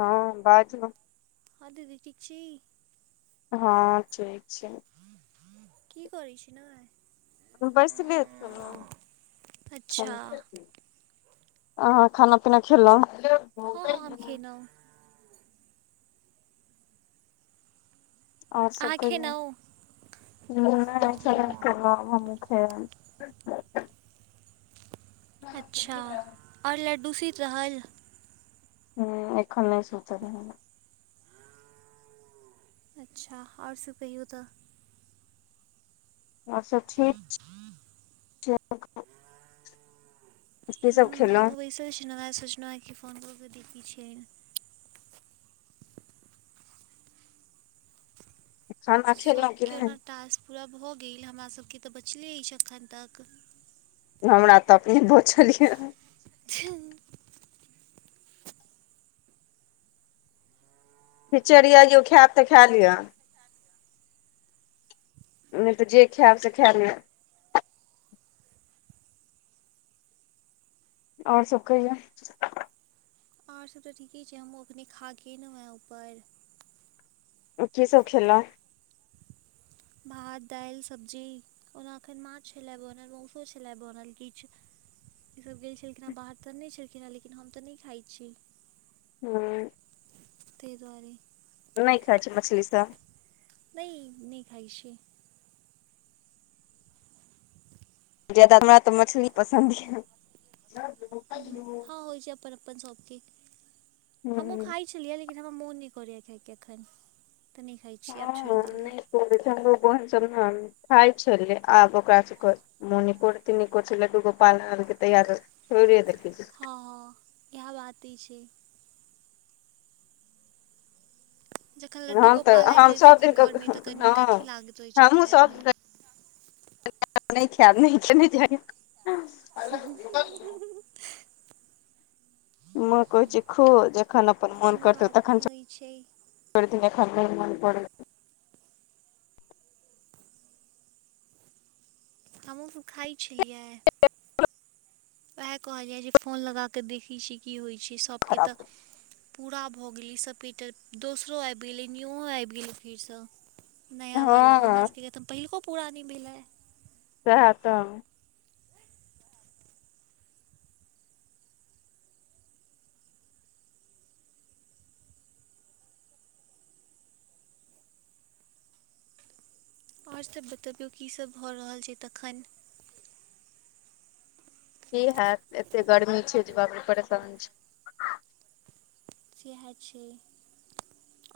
हँ बाज नऽ। हँ दीदी ठीक छी? हँ ठीक छी। की करैय छी नैय। बैसले छेलौ। अच्छा [unintelligible] आहाँ खाना पीना खेलौ? हँ हँ हम खेेलौ। और सब अहाँ कहियो? खेलहुँ हम [unintelligible] केलौ मम्मी खेलक। अच्छा और लड्डू सूइत रहल? हँ एखन नै सुतल हन। अच्छा और सब कहियौ तऽ? और सब ठीक छै, छै एखन। हूँ हमहुँ बैसल छेलौ हेँ सोचलौ ए कि फोन कऽ के देखै छियै। खाना सब खेलहुँ कि के ओना नहि टास्क पूरा भऽ गेल हमरा सबके तऽ बचले अइछ अखन तक। हमरा तऽ अपने बचल या। छैय। खिचड़िया यौ खेएब तऽ खा लिअ। नै तऽ जे खेएब से खेएय नै। और सब कहियौ? और सब तऽ ठीके छै हमहूँ अखने खाके ऐलौ हेँ ऊपर। की सब खेलौ? भात, दैल, सब्जी। ओना एखन माछ छेल्लए बनल मौसो छेल्लए बनल किछ। ईसब गेल छलखिन हेँ बाहर तऽ नै छेलखिन हेँ लेकिन हम तऽ नै खाय छी। हँ। तैय दुआरे। नै खाय छी मछली सब। नै- नै खाय छी। जादा हमरा तऽ मछली पसंन्द या। [unintelligible] हँ होय छै अपन अपन सबके हमू हँ खाय। छेलियै लेकिन हमरा मोन नै करैए खाएके अखन तऽ नै खाय छी आब छोइड़ देलियै। [unintelligible] चंन्दो बहिन सब नऽ खाय छेलै आब ओकरा सब के - मोने कुरती निको छेलै दुगो पालन तैयार तोड़े देलकै। हँ हँ इएह बाते छै। जखन लड्डू हम तऽ गोपाल आइब हम जाय सब दिन छथिन के घरमे तऽ कनी हँ अथी लागैत रहै छै हमहूँ खाएमे- नै खेएब नै [unintelligible] ह-ह-ह माँ कहै छैय खो जखन अपन मोन कोनो करतौ बात नहि तखन सँ। होइत छै छोइड़ [unintelligible] हमहूँ तू खाइ छलियै। उएह कहलिये जे फोन लगा कऽ देखैत छी की होइत छै सभके तऽ। खराब पूरा भऽ गेलै ई सपेटर दोसरो आबि गेलै निओ आबि गेलै फेरसँ। नया वाला हमरा हँ सबके तऽ पहिलको पूरा नहि भेलै। सएह तऽ। आओर सभ बतबियौ कीसभ भऽ रहल छै तखन की हैत एते गर्मी छै जे बापरे परेशान छै। सेएह छै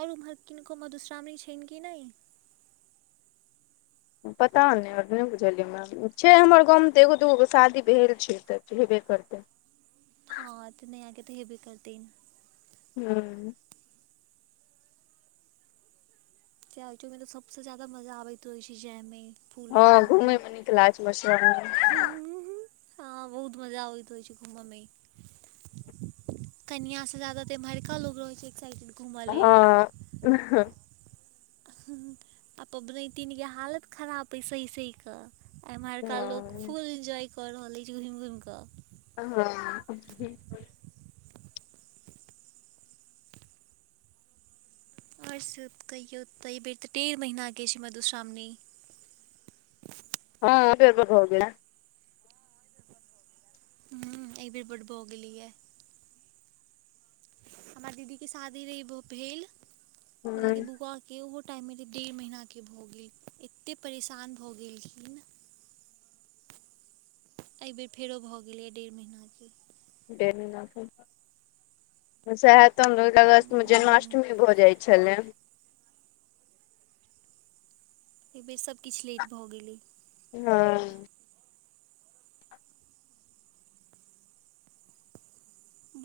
आओर ओम्हर किनको मधुश्रावणी छनि कि नहि? पता नहि अर् नय भुजलीये यऽ। छै हमर गामवमे तऽ एगो दूगो शादी भेल छै तऽ हेबे करतै। हँ तऽ नया के तऽ हेब्बे करते। हूँ जा [unintelligible] मे त सबसँ ज्यादा मजा आबैत रहै छै जायमे फूल हँ ओढ़यमे घुमै मे नीक लागै छै मस हँ बहुत मजा आबैत रहित छै घूमऽमे। कनिआ सऽ जादा त इमहरिका लोग रहै छै एक्साइटेड घूमय लेल आ। आ पबनैतन के हालत खराब अइ सही सही क एमारका लोक हँ फुल एंजॉय कर रहल अइछ घुमि घुम कऽ हां। आओर सब कहियो तै बेर तऽ डेढ़ महीना अइछ मधुश्रावणी हँ अबहो गेलै ने [unintelligible] ह ई बेर बड बो गेली है। हमर दीदी के शादी रहै अइबो भेल हँ मतलब क बूआ। के ओहो टाइममे डेढ़ महीनाके भऽ गेल एतेक परेशान भऽ गेलखिन। एहिबेर फेरो भऽ गेलैए डेढ़ महिना के डेढ़ महीना से ऊपर सेहै तऽ अगस्त में जन्माष्ट हूँ अष्टमी भऽ जाइत छलै। एहि बेेर सभकिछु लेट भऽ गेलै। हँ।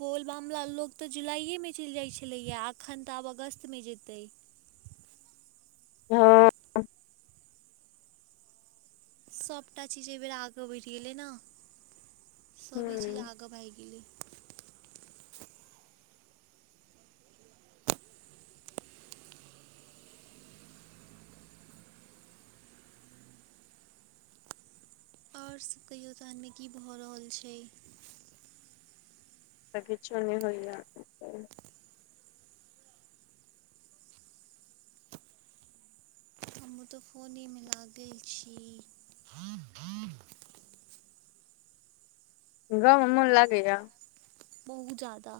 बोलबामला लोक तऽ जुलाइएमे चलि जाइत छलैए अखन तऽ आब अगस्तमे जेतै। हँ। सभटा चीज एहिबेर आगाँ बढ़ि गेलै ने सभी चीज हूँ आगाँ भागि गेलै। आर सब कहियो दानमे की भऽ रहल छै। तऽ किछो नहि होइए। हमूँ तऽ फोनेमे लागल छी। गाँव मे मोन लागैया। बहुत जादा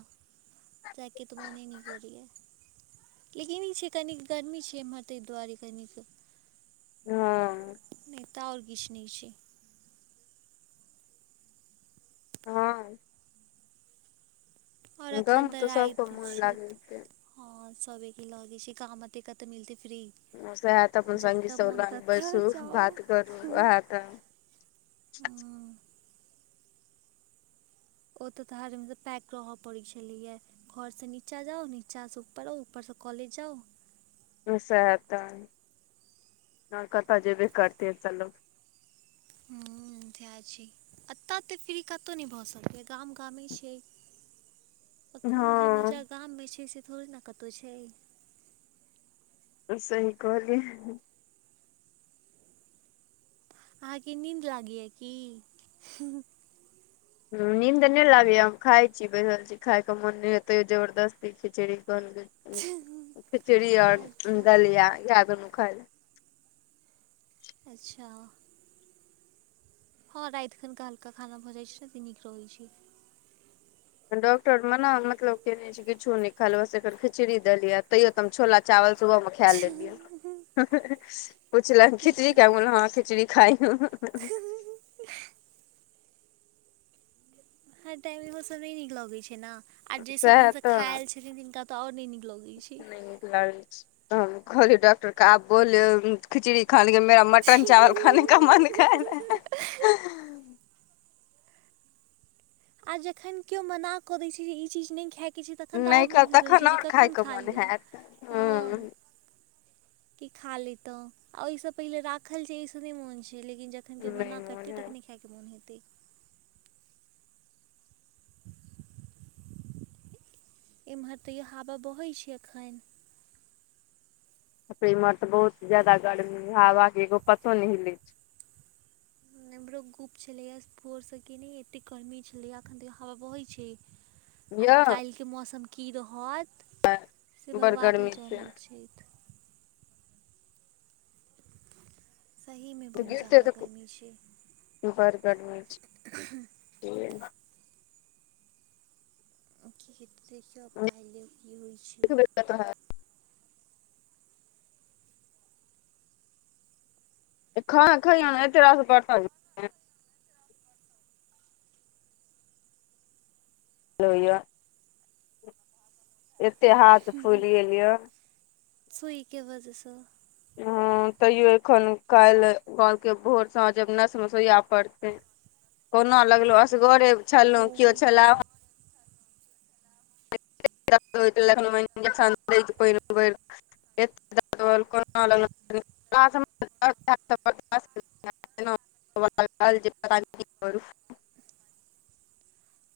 जाएके तऽ मोने नहि करियै। लेकिन ई छै कनिक गर्मी छै एम्हर ताहि दुआरे कनिक हँ नहि तऽ आओर किछु नहि छै। हँ। आओर एखन गाँवमे तऽ सबके राति मोन छित लागैत छै हँ सबेके लगे छै काहते कतऽ मिलते फ्री सहए तऽ अपन संगी जतऽ सब मोन लग बैसू ततऽ बात करू उएह तऽ। हां आ। ओतऽ तो घर मे त पैक रहऽ पड़ै छलैया। घरसँ नीचाँ जाउ, नीचासं ऊपर आउ, ऊपरसँ कॉलेज जाउ। ओ सैह त और कतऽ जेबे करतै त लो हम्म तएह छै, एतऽ एत्ते फ्री कतौ नहि भऽ सकैय गाम गामे छै। [inaudible] अखनो जे मजा हँ गाममे छै, से थोड़े न कतऊ छै। तऽ सही कहलियै। अहाँके नींद लागैया की। नींद नहि लागैए, हम खाय छी बैसल छि। इ खाय क मोन नहि होय यैं, तैयो जबरदस्ती खिचड़ी कहलकय खिचड़ी आओर अच्छा दलिया इहै दुनू खाई लै। अच्छा हँ राति खन क हल्का खाना भऽ जाइ छै न त नीक रहै छै। डॉक्टर मना मतलब केने छै, किछो नहि खाय लऽ एकर खिचड़ी, देलिया तैयो हम छोला चावल सुबह मे छै खैए लेलियै। पुछलन की खिचड़ी कहू खैऽ, हं खिचड़ी खेलौ। हर टाइम इहो सब नहि नीक लगे छै न, आ जे सब दिन सएह से तऽ खा ऐल छथिन तिनका त और नहि नीक लगे नहि नीक लागै छैइ तहनो खाउ। कहलियै डॉक्टर क अहां कहलऊ खिचड़ी खाय ल, हमरा मौंस, भात खाय के मोन करै यैं। [unintelligible] आ जखन कियो मना कऽ दै छै जे ई चीज नहि खाय के छै तखन तऽ नहि और मोन खायब होइत रहै तखन छय जे, आओर कखन खायके खा मोन लिय। हैत हँ कि खा लैतऊ, आ ओहिसँ पहिने राखल जे एहिं से नहि मोन छै, लेकिन जखन कियो नहि मना कर मोन तै हैत तखन खाइके मोन हेतै। [inaudible] एम्हर तैयों हवा बहै छै अखैन। बाप रे इम्हर तऽ बहुत जादा गर्मी, हवा के एगो पतो नहि हिलै छै। हम्म इमहरो गुप छलै या भोर स केने, एते गर्मी छलै यैं, अखन तैयो हवा बहै छै। [inaudible] आब काल्हिके मौसम की रहत से बड़ भगवाने गर्मी छै जनै छैथ। सहीमे बहुत गिरतै ज्यादा तऽ गरमी छै। बड़ गर्मी छै बुझलियै। की हेतै देखियौ आब काइलो की होइ छै। [unintelligible] एखन खरियान में एते रास बर्तन [unintelligible] लोहिया एते हाथ फूलि गेल यऽ। सुई के वजह सऽ ह तैयो एखन काल्ह कहलकै, भोर सांझ आब नस मे सइया पड़तै। कोना लगल‌ऊ असगरे छलहुँ, ओहो कियो छलैह [unintelligible] [unintelligible] [unintelligible]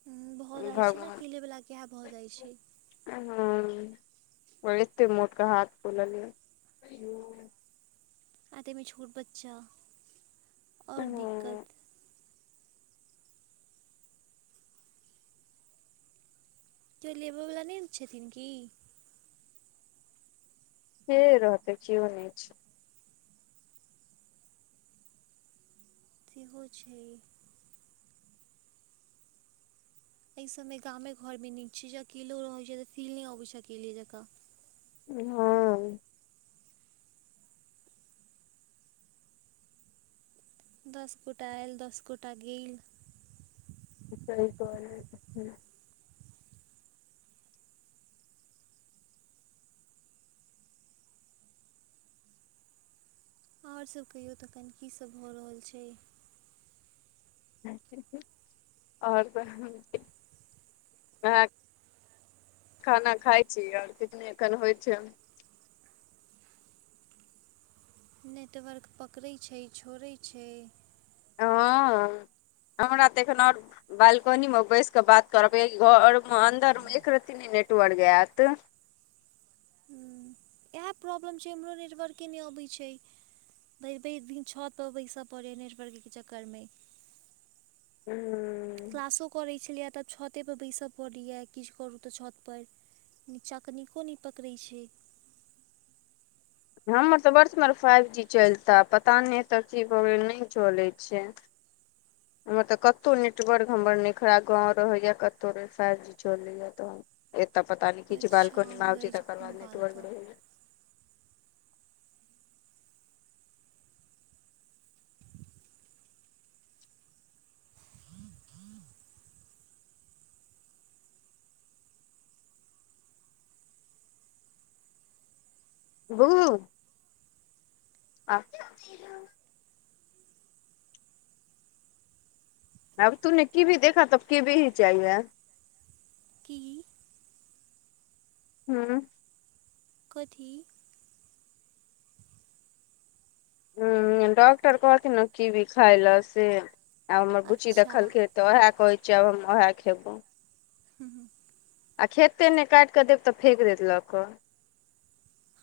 हम्म भऽ जाइ छै न किले वला के इहै भऽ जाइ छै। ह ओं एते मोट क हाथ फुलल यऽ। आतेमे छोट बच्चा आओर हँ दिक्कत कियो लेबऽवला नहि छथिन की के रहतै कीओ नहि छै सेहो छै। एहि सब मे गामे घर में नीक छै जे अकेलो रहे छै तऽ फील नहि अबे छै अकेले जकाँ। हंँ। दस गोटा आयल दस गोटा गेल सही कह लिए आओर सभ कहियौ तकन की सभ भऽ रहल छै आओर तहन कि खाना खाइ छी आओर कितने एखन होइ छै। नेटवर्क पकड़ैत छै छोड़ैत छै हँ हमरा तऽ एखन आओर बालकोनी मे बैस क बात करबे घर मे अन्दर मे एक रती ने नेटवर्क एत। हू। इएह प्रॉब्लम छै इमरो नेटवर्के नहि अबैत छै। भैर -भैर दिन छत पर बैसऽ पड़ैय नेटवर्कके चक्करमे। हूँ। क्लासो करैत छलियै तब छतेपर बैसय पड़ैए किछु करू तऽ छतपर। नीचाँ कनिको नहि पकड़ै छै। हमर तऽ बड सुंदर फाइव जी चलता पता नहितय चीज भऽ गेलै नहि चलैत छै। हमर तऽ कतहु नेटवर्क हमर नहि खराब गाँव रहैए कतहु रह फाइव जी चलैए तऽ एतऽ पता न की अच्छा बालकोनीमे बोलै आबैची छै तकर बाद कोनो नेटर्क गालके रहयै य। बू अब तूमने कीवी देखा तऽ कीवी ही चाहिएै। की। हूँ। कथी ह डॉक्टर कहखिन ने कीवी खाइ लए से आ हमर बुच्ची अच्छा देखलखिन तऽ ओएह कहै छै आब हम ओह खेबौ। हू हू आ खेते नहि काटि कऽ देब तऽ फेक देत लऽ कऽ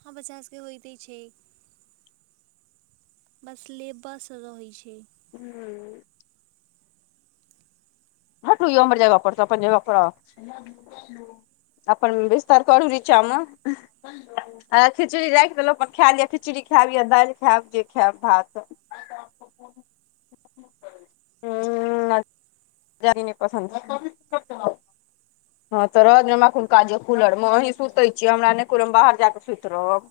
हँ बच्चा सबके होइते छै। बसले लेब सऽ रहैत छै हूँ ह टु यौ हमर जगह पर सेऽअपन जगह पर आउ अपनन विस्तर करू निचामे। आ खिचड़ी राखि देलहुँ अपन खाय ल खिचड़ी खायब य दालि खायब जे खायब भात हूं हूं जादे नहि पसन्द छै हँ तऽ रह देहि हमरा कोन काज य कूलर मे अहीं सुते छियै हमरा नहि कुनौ बाहर जाय क सुति रहब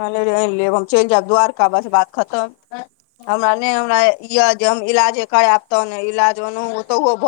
भनेरे आनि लेब हम चलि जायब दुआारका बस बात खतम। हमरा ने हमरा इे जे हम इलाजे करायब तऽ ने इलाज ओनौ ओतौहो